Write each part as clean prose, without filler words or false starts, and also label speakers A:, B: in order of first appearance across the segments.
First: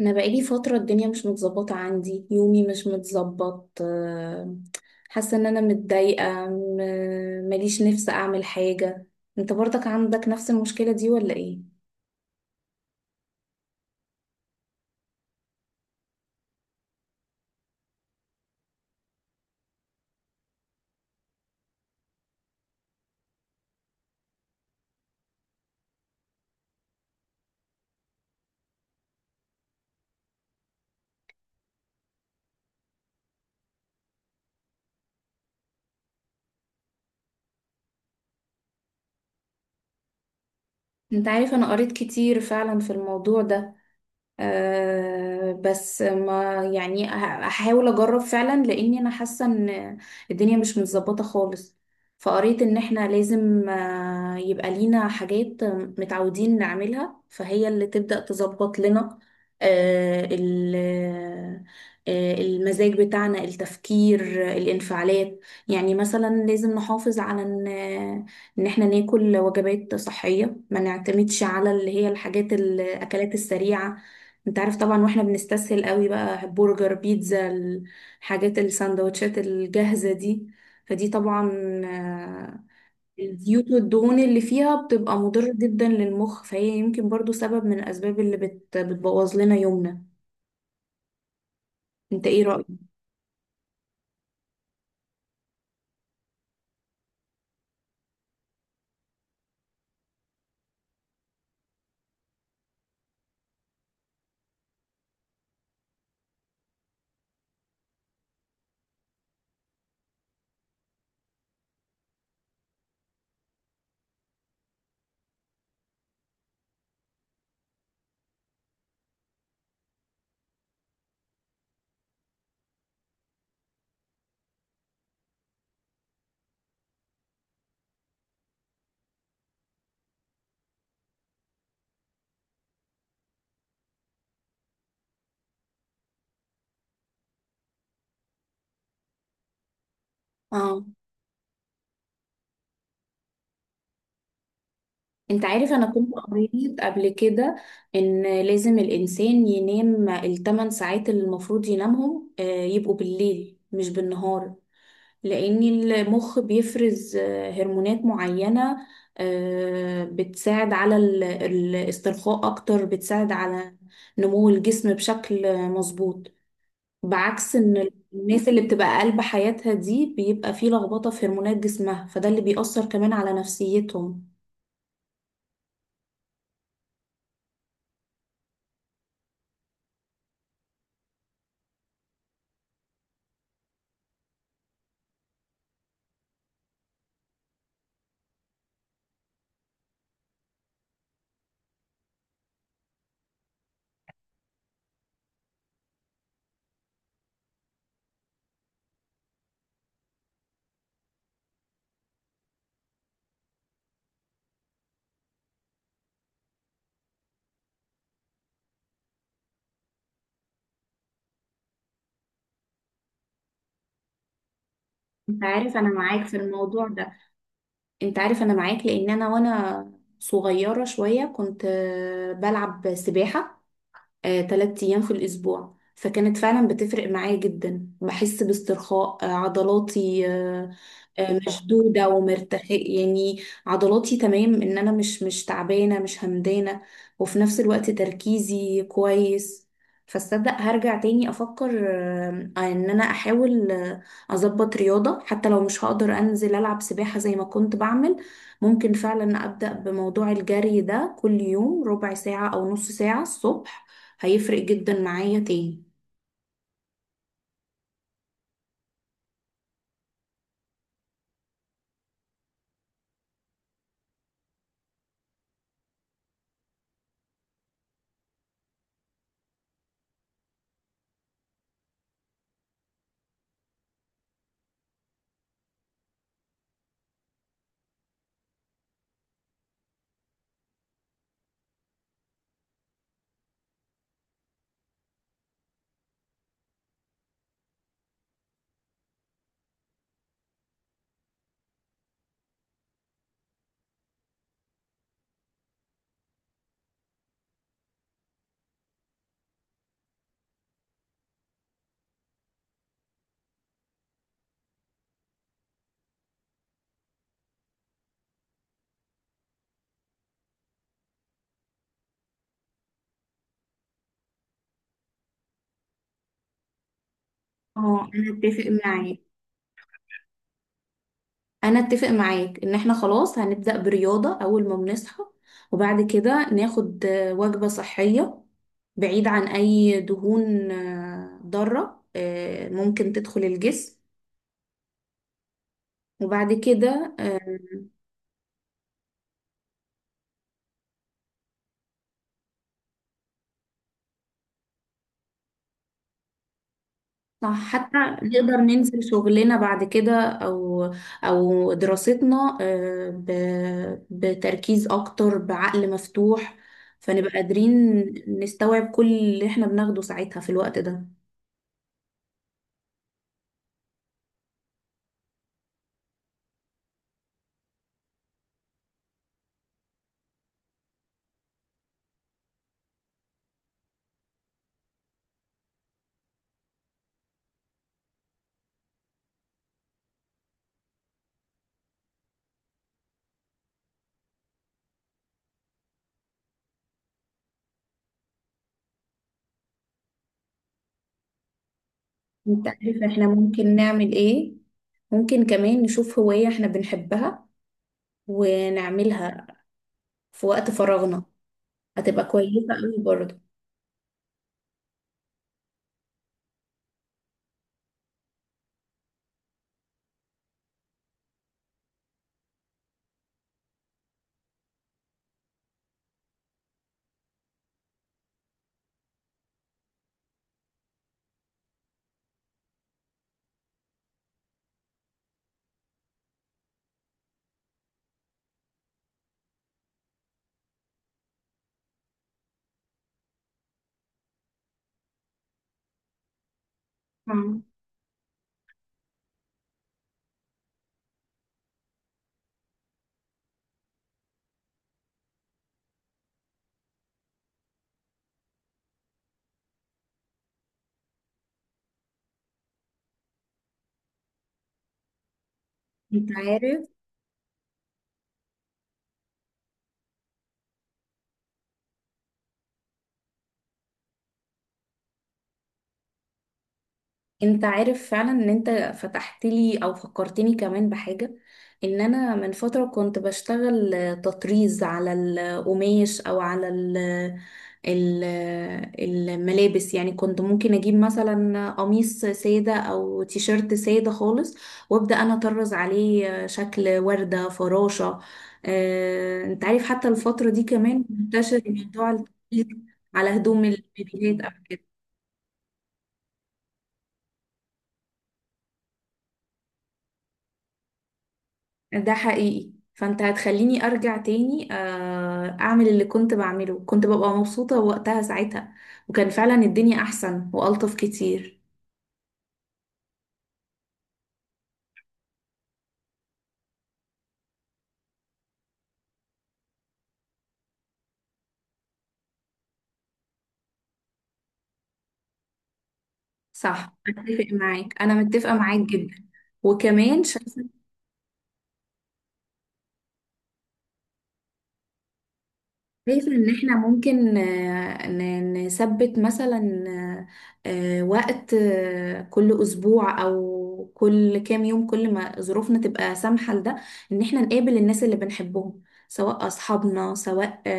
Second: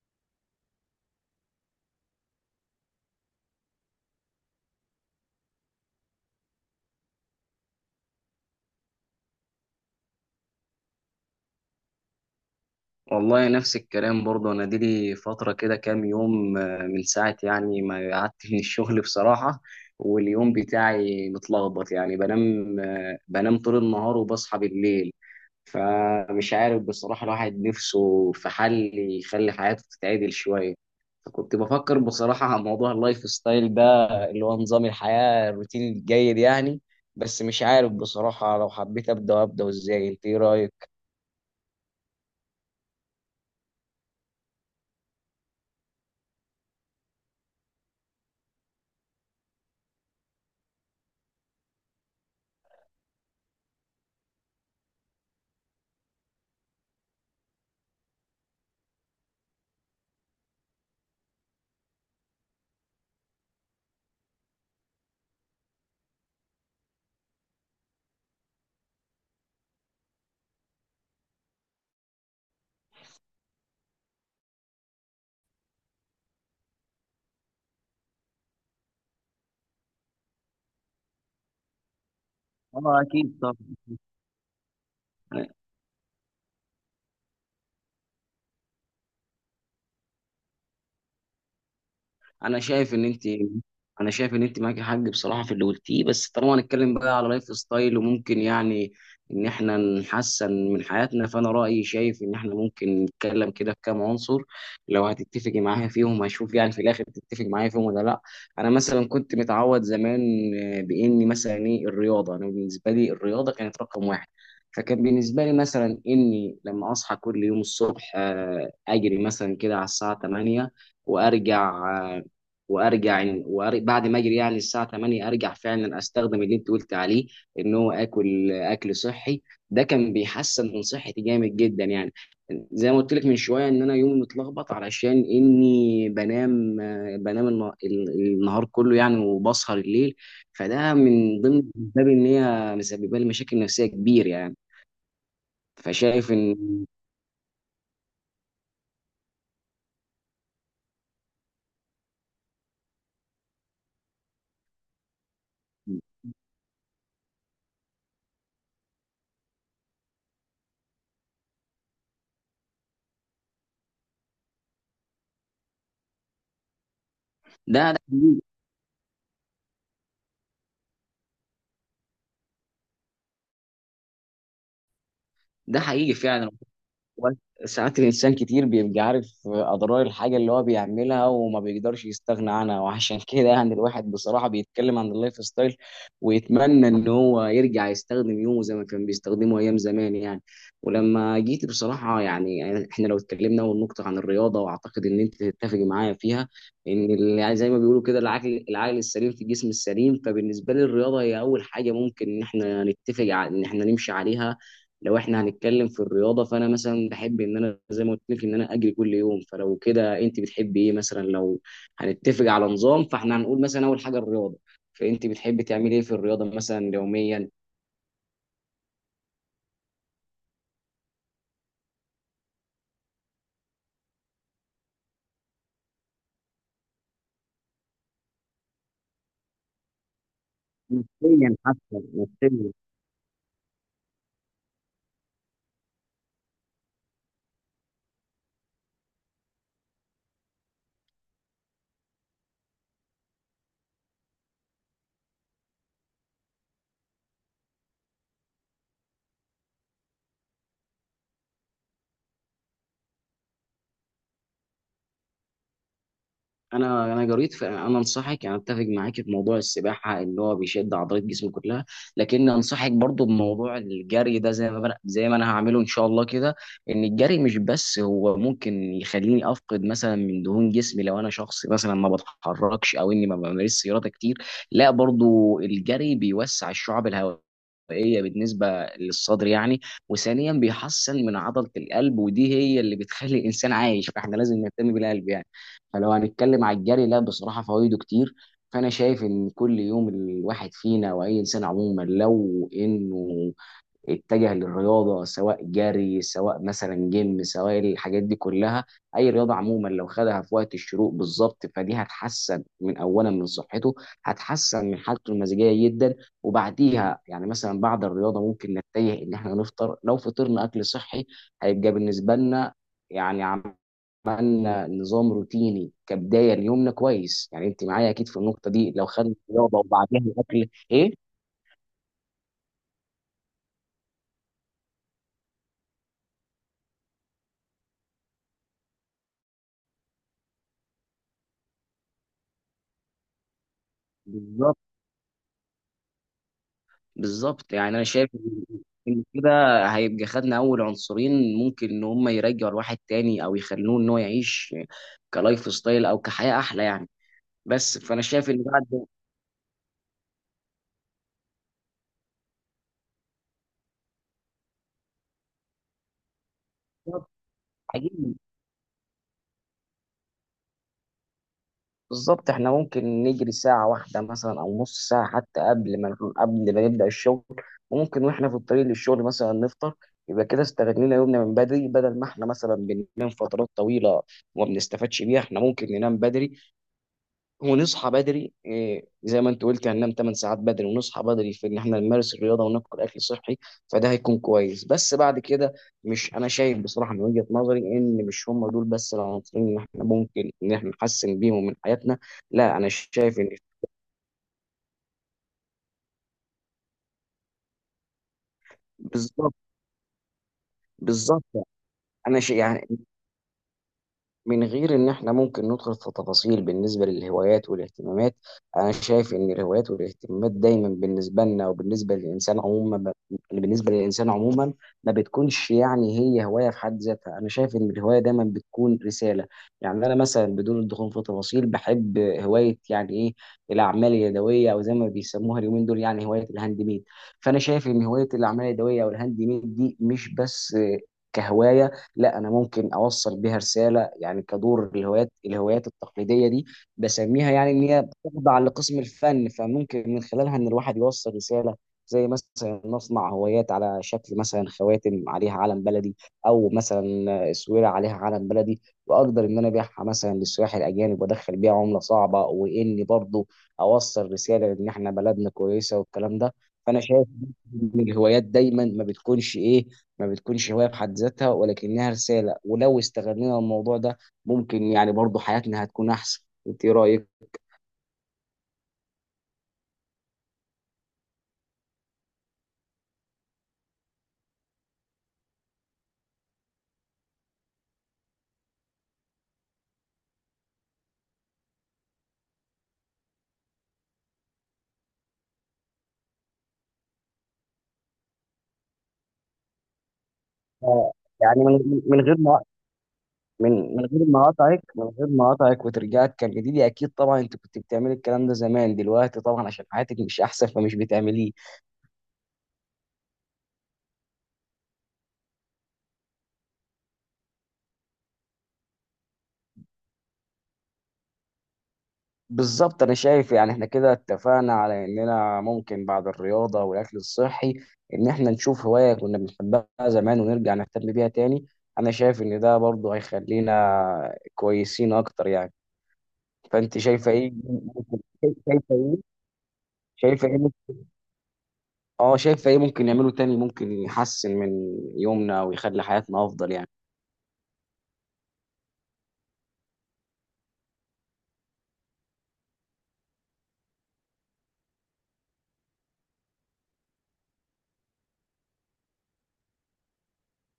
A: انا بقالي فتره، الدنيا مش متظبطه عندي، يومي مش متظبط. حاسه ان انا متضايقه، ماليش نفس اعمل حاجه. انت برضك عندك نفس المشكله دي ولا ايه؟
B: والله نفس الكلام برضه انا دي لي فتره كده كام يوم، من ساعه يعني ما قعدت من الشغل بصراحه. واليوم بتاعي متلخبط يعني بنام طول النهار وبصحى بالليل. فمش عارف بصراحه الواحد نفسه في حل يخلي حياته تتعدل شويه. فكنت بفكر بصراحه على موضوع اللايف ستايل ده، اللي هو نظام الحياه الروتين الجيد يعني. بس مش عارف بصراحه لو حبيت ابدا ازاي. انت ايه رايك؟
A: انت عارف، انا قريت كتير فعلا في الموضوع ده. أه، بس ما يعني هحاول اجرب فعلا، لاني انا حاسه ان الدنيا مش متظبطه خالص. فقريت ان احنا لازم يبقى لينا حاجات متعودين نعملها، فهي اللي تبدأ تظبط لنا أه ال- المزاج بتاعنا، التفكير، الانفعالات. يعني مثلا لازم نحافظ على ان ان احنا ناكل وجبات صحية، ما نعتمدش على اللي هي الحاجات، الاكلات السريعة. انت عارف طبعا، واحنا بنستسهل قوي بقى برجر، بيتزا، الحاجات، السندوتشات الجاهزة دي. فدي طبعا آه،
B: اه، اكيد
A: الزيوت
B: طبعا.
A: والدهون اللي فيها بتبقى مضرة جدا للمخ، فهي يمكن برضو سبب من الأسباب اللي بتبوظ لنا يومنا. انت ايه
B: انا
A: رأيك؟
B: شايف ان انت انا شايف ان انت معاكي حق بصراحه في اللي قلتيه، بس طالما هنتكلم بقى على لايف ستايل وممكن يعني ان احنا نحسن من حياتنا، فانا رايي شايف ان احنا ممكن نتكلم كده في كام عنصر. لو هتتفقي معايا فيهم هشوف يعني في الاخر تتفقي معايا فيهم ولا لا. انا مثلا كنت متعود زمان، باني مثلا ايه الرياضه. انا بالنسبه لي الرياضه كانت رقم واحد. فكان بالنسبه لي مثلا اني لما اصحى كل يوم الصبح اجري مثلا كده على الساعه 8. وارجع آه، وارجع وأر- بعد ما اجري يعني الساعه 8 ارجع فعلا استخدم اللي انت قلت عليه، ان هو اكل صحي. ده كان بيحسن من صحتي جامد جدا يعني. زي ما قلت لك من شويه ان انا يومي متلخبط علشان اني بنام آه، بنام الن- ال- النهار كله يعني وبسهر الليل.
A: اه،
B: فده من ضمن الاسباب ان هي مسببه لي مشاكل نفسيه كبيره يعني.
A: انت عارف، انا كنت
B: فشايف ان
A: قريت قبل كده ان لازم الانسان ينام 8 ساعات اللي المفروض ينامهم يبقوا بالليل مش بالنهار، لأن المخ بيفرز هرمونات معينة بتساعد على الاسترخاء أكتر، بتساعد على نمو الجسم بشكل مظبوط، بعكس
B: ده
A: إن
B: ده حقيقي.
A: الناس اللي بتبقى قلب حياتها دي بيبقى فيه لخبطة في هرمونات جسمها، فده اللي بيأثر كمان على نفسيتهم.
B: ده حقيقي فعلا. ساعات الإنسان كتير بيبقى عارف أضرار الحاجة اللي هو بيعملها وما بيقدرش يستغنى عنها، وعشان كده يعني الواحد بصراحة بيتكلم عن اللايف ستايل ويتمنى إن هو يرجع يستخدم يومه زي ما كان بيستخدمه أيام زمان يعني. ولما جيت بصراحة يعني إحنا لو اتكلمنا أول نقطة عن الرياضة، وأعتقد إن أنت تتفق معايا فيها، إن يعني زي ما بيقولوا كده، العقل السليم في الجسم السليم. فبالنسبة لي الرياضة هي أول حاجة ممكن إن إحنا نتفق على إن إحنا نمشي عليها. لو احنا هنتكلم في الرياضه، فانا مثلا بحب ان انا زي ما قلت لك ان انا اجري كل يوم. فلو كده انت بتحبي ايه مثلا؟ لو هنتفق على نظام فاحنا هنقول مثلا اول حاجه الرياضه، فانت
A: انت
B: بتحبي
A: عارف، انا
B: تعملي ايه في
A: معاك في
B: الرياضه
A: الموضوع
B: مثلا
A: ده.
B: يوميا؟
A: انت عارف، انا معاك لان انا وانا صغيرة شوية كنت بلعب سباحة 3 أيام في الأسبوع، فكانت فعلا بتفرق معايا جدا. بحس باسترخاء عضلاتي
B: نفسيا حتى.
A: مشدودة
B: نفسيا.
A: ومرتخية، يعني عضلاتي تمام، ان انا مش تعبانة، مش همدانة. وفي نفس الوقت تركيزي كويس. فاصدق هرجع تاني افكر ان انا احاول اظبط رياضة. حتى لو مش هقدر انزل العب سباحة زي ما كنت بعمل، ممكن فعلا ابدأ بموضوع الجري ده كل يوم ربع ساعة او نص ساعة الصبح، هيفرق جدا معايا تاني.
B: انا جريت، انا انصحك، انا اتفق معاك في موضوع السباحه اللي هو بيشد عضلات جسمك كلها. لكن انصحك برضو بموضوع الجري ده، زي ما انا هعمله ان شاء الله كده. ان الجري مش بس هو ممكن يخليني افقد مثلا من دهون جسمي لو انا شخص مثلا ما بتحركش او اني ما بمارسش رياضه كتير، لا، برضو الجري بيوسع الشعب الهوائيه بالنسبه للصدر يعني. وثانيا بيحسن من عضله القلب، ودي هي اللي بتخلي الانسان عايش، فاحنا لازم نهتم بالقلب يعني. فلو هنتكلم على الجري، لا بصراحة فوائده كتير. فأنا شايف إن كل يوم الواحد فينا وأي إنسان عموما لو إنه اتجه للرياضة، سواء جري، سواء مثلا جيم، سواء الحاجات دي كلها، أي رياضة عموما، لو خدها في وقت الشروق بالظبط فدي هتحسن من أولا من صحته، هتحسن من حالته المزاجية جدا. وبعديها يعني مثلا بعد الرياضة ممكن نتجه إن إحنا نفطر. لو فطرنا أكل صحي هيبقى بالنسبة لنا يعني عملنا نظام روتيني كبدايه ليومنا كويس يعني. انت معايا
A: اه،
B: اكيد في
A: انا اتفق
B: النقطه دي لو
A: معاك.
B: خدنا الرياضه وبعدها الاكل ايه.
A: انا اتفق معاك ان احنا خلاص هنبدأ برياضة اول ما بنصحى، وبعد كده ناخد وجبة صحية بعيد عن اي دهون ضارة ممكن تدخل الجسم.
B: بالظبط.
A: وبعد كده
B: بالظبط يعني انا شايف إن كده هيبقى خدنا اول عنصرين ممكن ان هم يرجعوا الواحد تاني او يخلوه ان هو يعيش كلايف ستايل او كحياه احلى يعني.
A: صح، حتى
B: بس فانا شايف
A: نقدر
B: ان
A: ننزل
B: بعد.
A: شغلنا بعد كده او دراستنا بتركيز اكتر، بعقل مفتوح، فنبقى قادرين نستوعب كل اللي احنا بناخده ساعتها في الوقت ده.
B: بالظبط، احنا ممكن نجري ساعة واحدة مثلا أو نص ساعة حتى قبل ما نبدأ الشغل. وممكن واحنا في الطريق للشغل مثلا نفطر. يبقى كده استغلينا يومنا من بدري بدل ما احنا مثلا بننام فترات طويلة وما بنستفادش بيها. احنا ممكن ننام بدري ونصحى بدري إيه، زي ما انت قلت هننام 8 ساعات بدري ونصحى بدري في ان احنا نمارس الرياضه وناكل اكل صحي. فده هيكون كويس بس بعد كده. مش، انا شايف بصراحه من وجهه نظري ان مش هم دول بس العناصرين اللي احنا ممكن ان احنا نحسن بيهم من حياتنا.
A: انت
B: لا، انا
A: عارف، احنا
B: شايف ان.
A: ممكن نعمل ايه؟ ممكن كمان نشوف هواية احنا بنحبها ونعملها
B: بالظبط.
A: في وقت فراغنا،
B: بالظبط.
A: هتبقى
B: انا شايف
A: كويسة
B: يعني،
A: قوي برضه.
B: من غير ان احنا ممكن ندخل في تفاصيل بالنسبه للهوايات والاهتمامات، انا شايف ان الهوايات والاهتمامات دايما بالنسبه لنا وبالنسبه للانسان عموما بالنسبه للانسان عموما ما بتكونش يعني هي هوايه في حد ذاتها. انا شايف ان الهوايه دايما بتكون رساله. يعني انا مثلا بدون الدخول في تفاصيل، بحب هوايه يعني ايه، الاعمال اليدويه، او زي ما بيسموها اليومين دول يعني هوايه الهاند ميد. فانا شايف ان هوايه الاعمال اليدويه او الهاند ميد دي مش بس كهوايه، لا، انا ممكن اوصل بيها رساله. يعني كدور الهوايات التقليديه دي بسميها،
A: مم.
B: يعني ان هي بتخضع لقسم الفن، فممكن من خلالها ان الواحد يوصل رساله. زي مثلا نصنع هوايات على شكل مثلا خواتم عليها علم بلدي، او مثلا اسوره عليها علم بلدي، واقدر ان انا ابيعها مثلا للسياح الاجانب وادخل بيها عمله صعبه، واني برضو اوصل رساله ان احنا بلدنا كويسه
A: انت
B: والكلام ده.
A: عارف.
B: فانا شايف ان الهوايات دايما ما بتكونش ايه، ما بتكونش هواية في حد ذاتها، ولكنها رسالة. ولو استغلنا الموضوع ده ممكن يعني برضو حياتنا هتكون أحسن. أنت إيه رأيك؟
A: انت عارف فعلا ان انت فتحت لي او فكرتني كمان بحاجة. ان انا من فترة كنت بشتغل تطريز على القماش او على ال- الملابس. يعني كنت ممكن اجيب مثلا قميص سادة او تيشيرت سادة خالص، وابدأ انا اطرز عليه شكل وردة، فراشة. اه، انت عارف، حتى الفترة دي كمان
B: آه،
A: منتشر
B: يعني من
A: موضوع
B: من غير ما
A: التطريز على هدوم
B: من من غير
A: البيبيات
B: ما
A: او
B: أقاطعك
A: كده.
B: من غير ما أقاطعك وترجعك، كان جديد أكيد طبعا. أنت كنت بتعملي الكلام ده زمان، دلوقتي طبعا عشان حياتك مش أحسن فمش بتعمليه.
A: ده حقيقي. فانت هتخليني ارجع تاني اعمل اللي كنت بعمله. كنت ببقى مبسوطة وقتها ساعتها، وكان فعلا الدنيا احسن والطف كتير.
B: بالظبط، انا شايف يعني احنا كده اتفقنا على اننا ممكن بعد الرياضه والاكل الصحي ان احنا نشوف هوايه كنا بنحبها زمان ونرجع نهتم بيها تاني. انا شايف ان ده برضه هيخلينا كويسين اكتر يعني.
A: صح،
B: فانت شايفه
A: اتفق
B: ايه
A: معاك. انا
B: ممكن.
A: متفقة معاك
B: شايفه
A: جدا.
B: ايه
A: وكمان
B: شايفه ايه ممكن- اه شايفه ايه ممكن نعمله تاني ممكن يحسن من يومنا ويخلي
A: شايفة
B: حياتنا
A: إن
B: افضل
A: إحنا
B: يعني؟
A: ممكن نثبت مثلا وقت كل أسبوع أو كل كام يوم، كل ما ظروفنا تبقى سامحة لده، إن إحنا نقابل الناس اللي بنحبهم، سواء أصحابنا، سواء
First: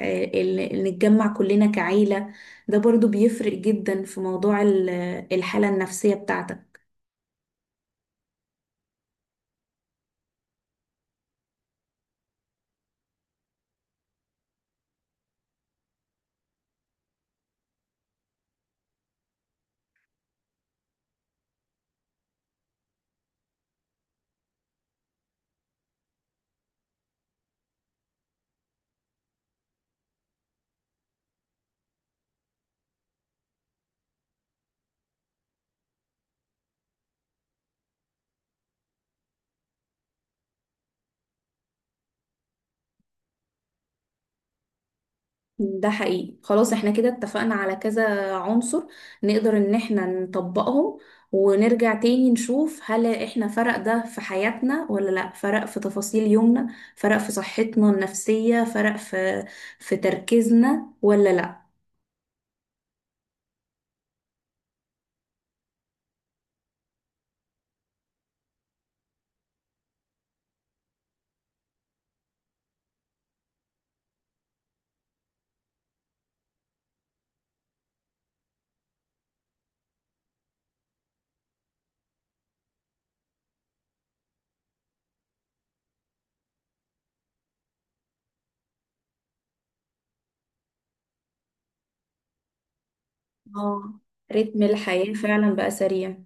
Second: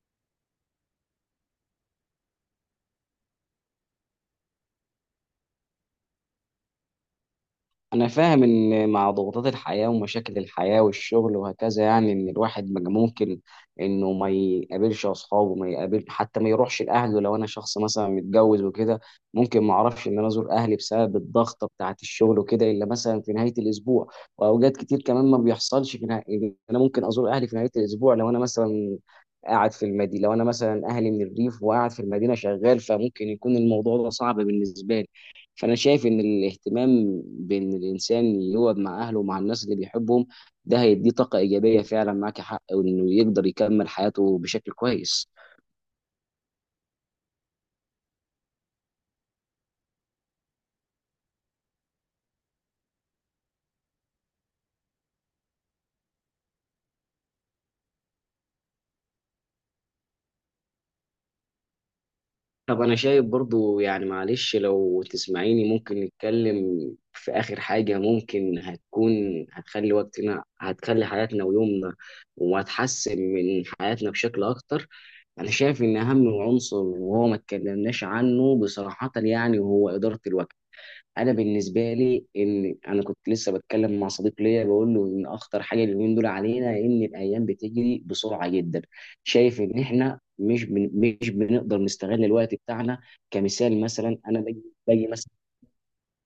A: نتجمع كلنا كعيلة. ده برضو بيفرق جدا في موضوع الحالة النفسية بتاعتك.
B: أنا فاهم إن مع ضغوطات الحياة ومشاكل الحياة والشغل وهكذا، يعني إن الواحد ما ممكن إنه ما يقابلش أصحابه، ما يقابل حتى، ما يروحش لأهله. لو أنا شخص مثلا متجوز وكده، ممكن ما أعرفش إن أنا أزور أهلي بسبب الضغطة بتاعة الشغل وكده إلا مثلا في نهاية الأسبوع. وأوقات كتير كمان ما بيحصلش في نهاية، إن أنا ممكن أزور أهلي في نهاية الأسبوع لو أنا مثلا قاعد في المدينة، لو أنا مثلا أهلي من الريف وقاعد في المدينة شغال، فممكن يكون الموضوع ده صعب بالنسبة لي. فانا شايف ان الاهتمام بان الانسان يقعد مع اهله ومع الناس اللي بيحبهم، ده هيديه طاقه ايجابيه، فعلا معاك حق، وانه يقدر يكمل حياته بشكل كويس.
A: ده حقيقي، خلاص احنا كده اتفقنا على كذا عنصر، نقدر ان احنا نطبقهم، ونرجع تاني نشوف هل احنا فرق ده في حياتنا ولا لا، فرق في تفاصيل يومنا، فرق في صحتنا النفسية، فرق في تركيزنا ولا لا.
B: طب انا شايف برضو يعني معلش لو تسمعيني ممكن نتكلم في اخر حاجه ممكن هتكون، هتخلي وقتنا هتخلي حياتنا ويومنا، وهتحسن من حياتنا بشكل اكتر. انا شايف ان اهم عنصر وهو ما اتكلمناش عنه بصراحه يعني، هو اداره الوقت. انا بالنسبه لي، ان انا كنت لسه بتكلم مع صديق ليا بقول له ان اخطر حاجه اليومين دول علينا، ان الايام بتجري بسرعه جدا. شايف ان احنا مش بنقدر نستغل الوقت بتاعنا. كمثال
A: اه،
B: مثلا، انا
A: رتم
B: باجي
A: الحياة
B: مثلا.
A: فعلا بقى سريع.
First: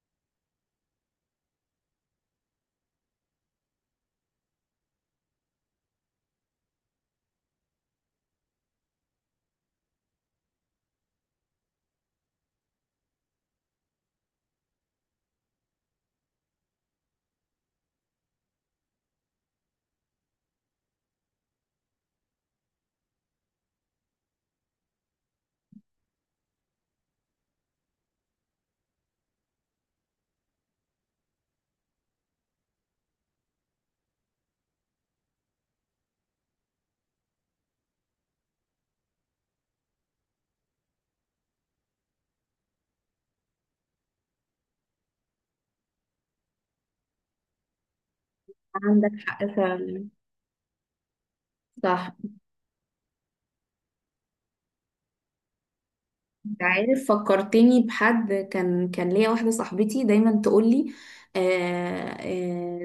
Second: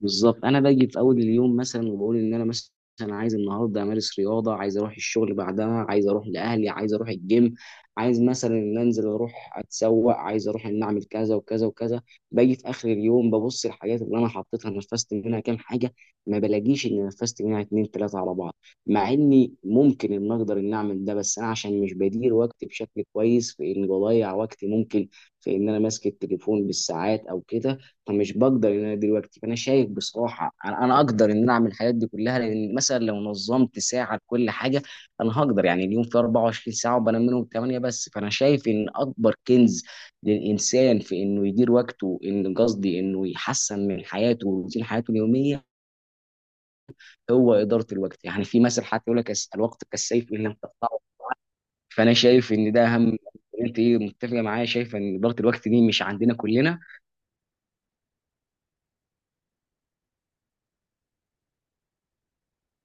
B: بالظبط، انا باجي في اول اليوم مثلا وبقول ان انا مثلا عايز النهارده امارس رياضه، عايز اروح الشغل بعدها، عايز اروح لاهلي، عايز اروح الجيم، عايز مثلا ان انزل اروح اتسوق، عايز اروح ان اعمل كذا وكذا وكذا. باجي في اخر اليوم ببص الحاجات اللي انا حطيتها، نفذت منها كام حاجه؟ ما بلاقيش ان نفذت منها اتنين تلاته على بعض. مع اني ممكن ان اقدر ان اعمل ده، بس انا عشان مش بدير وقتي بشكل كويس، في ان بضيع وقتي ممكن في ان انا ماسك التليفون بالساعات او كده. فمش بقدر ان انا دلوقتي، فانا شايف بصراحه أنا اقدر ان انا اعمل الحاجات دي كلها، لان مثلا لو نظمت ساعه لكل حاجه انا هقدر. يعني اليوم فيه 24 ساعه وبنام منهم 8 بس. فانا شايف ان اكبر كنز للانسان في انه يدير وقته، ان قصدي انه يحسن من حياته وروتين حياته اليوميه، هو اداره الوقت. يعني في مثل حتى
A: عندك
B: يقول لك
A: حق
B: الوقت
A: فعلا،
B: كالسيف ان لم تقطعه.
A: صح.
B: فانا شايف ان ده اهم. انت ايه، متفقه معايا شايفه ان اداره الوقت دي مش عندنا
A: انت
B: كلنا؟
A: عارف، فكرتني بحد، كان ليا واحدة صاحبتي دايما تقولي، آه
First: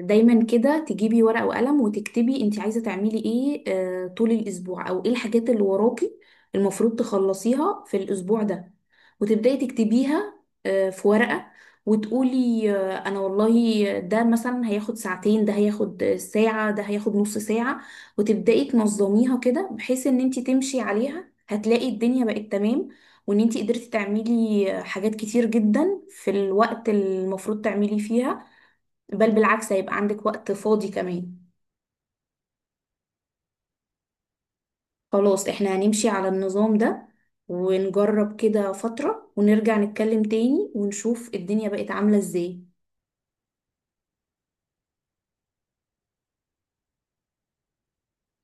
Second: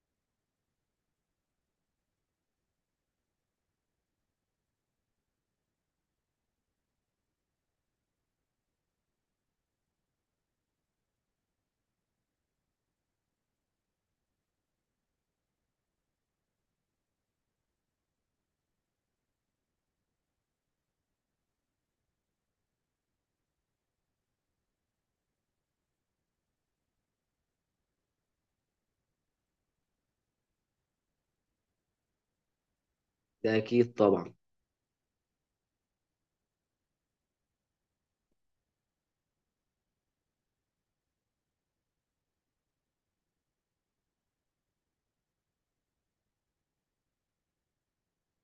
A: دايما كده تجيبي ورقة وقلم وتكتبي انت عايزة تعملي ايه طول الاسبوع او ايه الحاجات اللي وراكي المفروض تخلصيها في الاسبوع ده، وتبدأي تكتبيها في ورقة، وتقولي انا والله ده مثلا هياخد ساعتين، ده هياخد ساعة، ده هياخد نص ساعة، وتبدأي تنظميها كده بحيث ان انت تمشي عليها، هتلاقي الدنيا بقت تمام. وان انتي قدرتي تعملي حاجات كتير جدا في الوقت المفروض تعملي فيها، بل بالعكس هيبقى عندك وقت فاضي كمان.
B: ده اكيد طبعا.
A: خلاص احنا هنمشي على النظام ده ونجرب كده فترة، ونرجع نتكلم تاني ونشوف الدنيا بقت عاملة ازاي.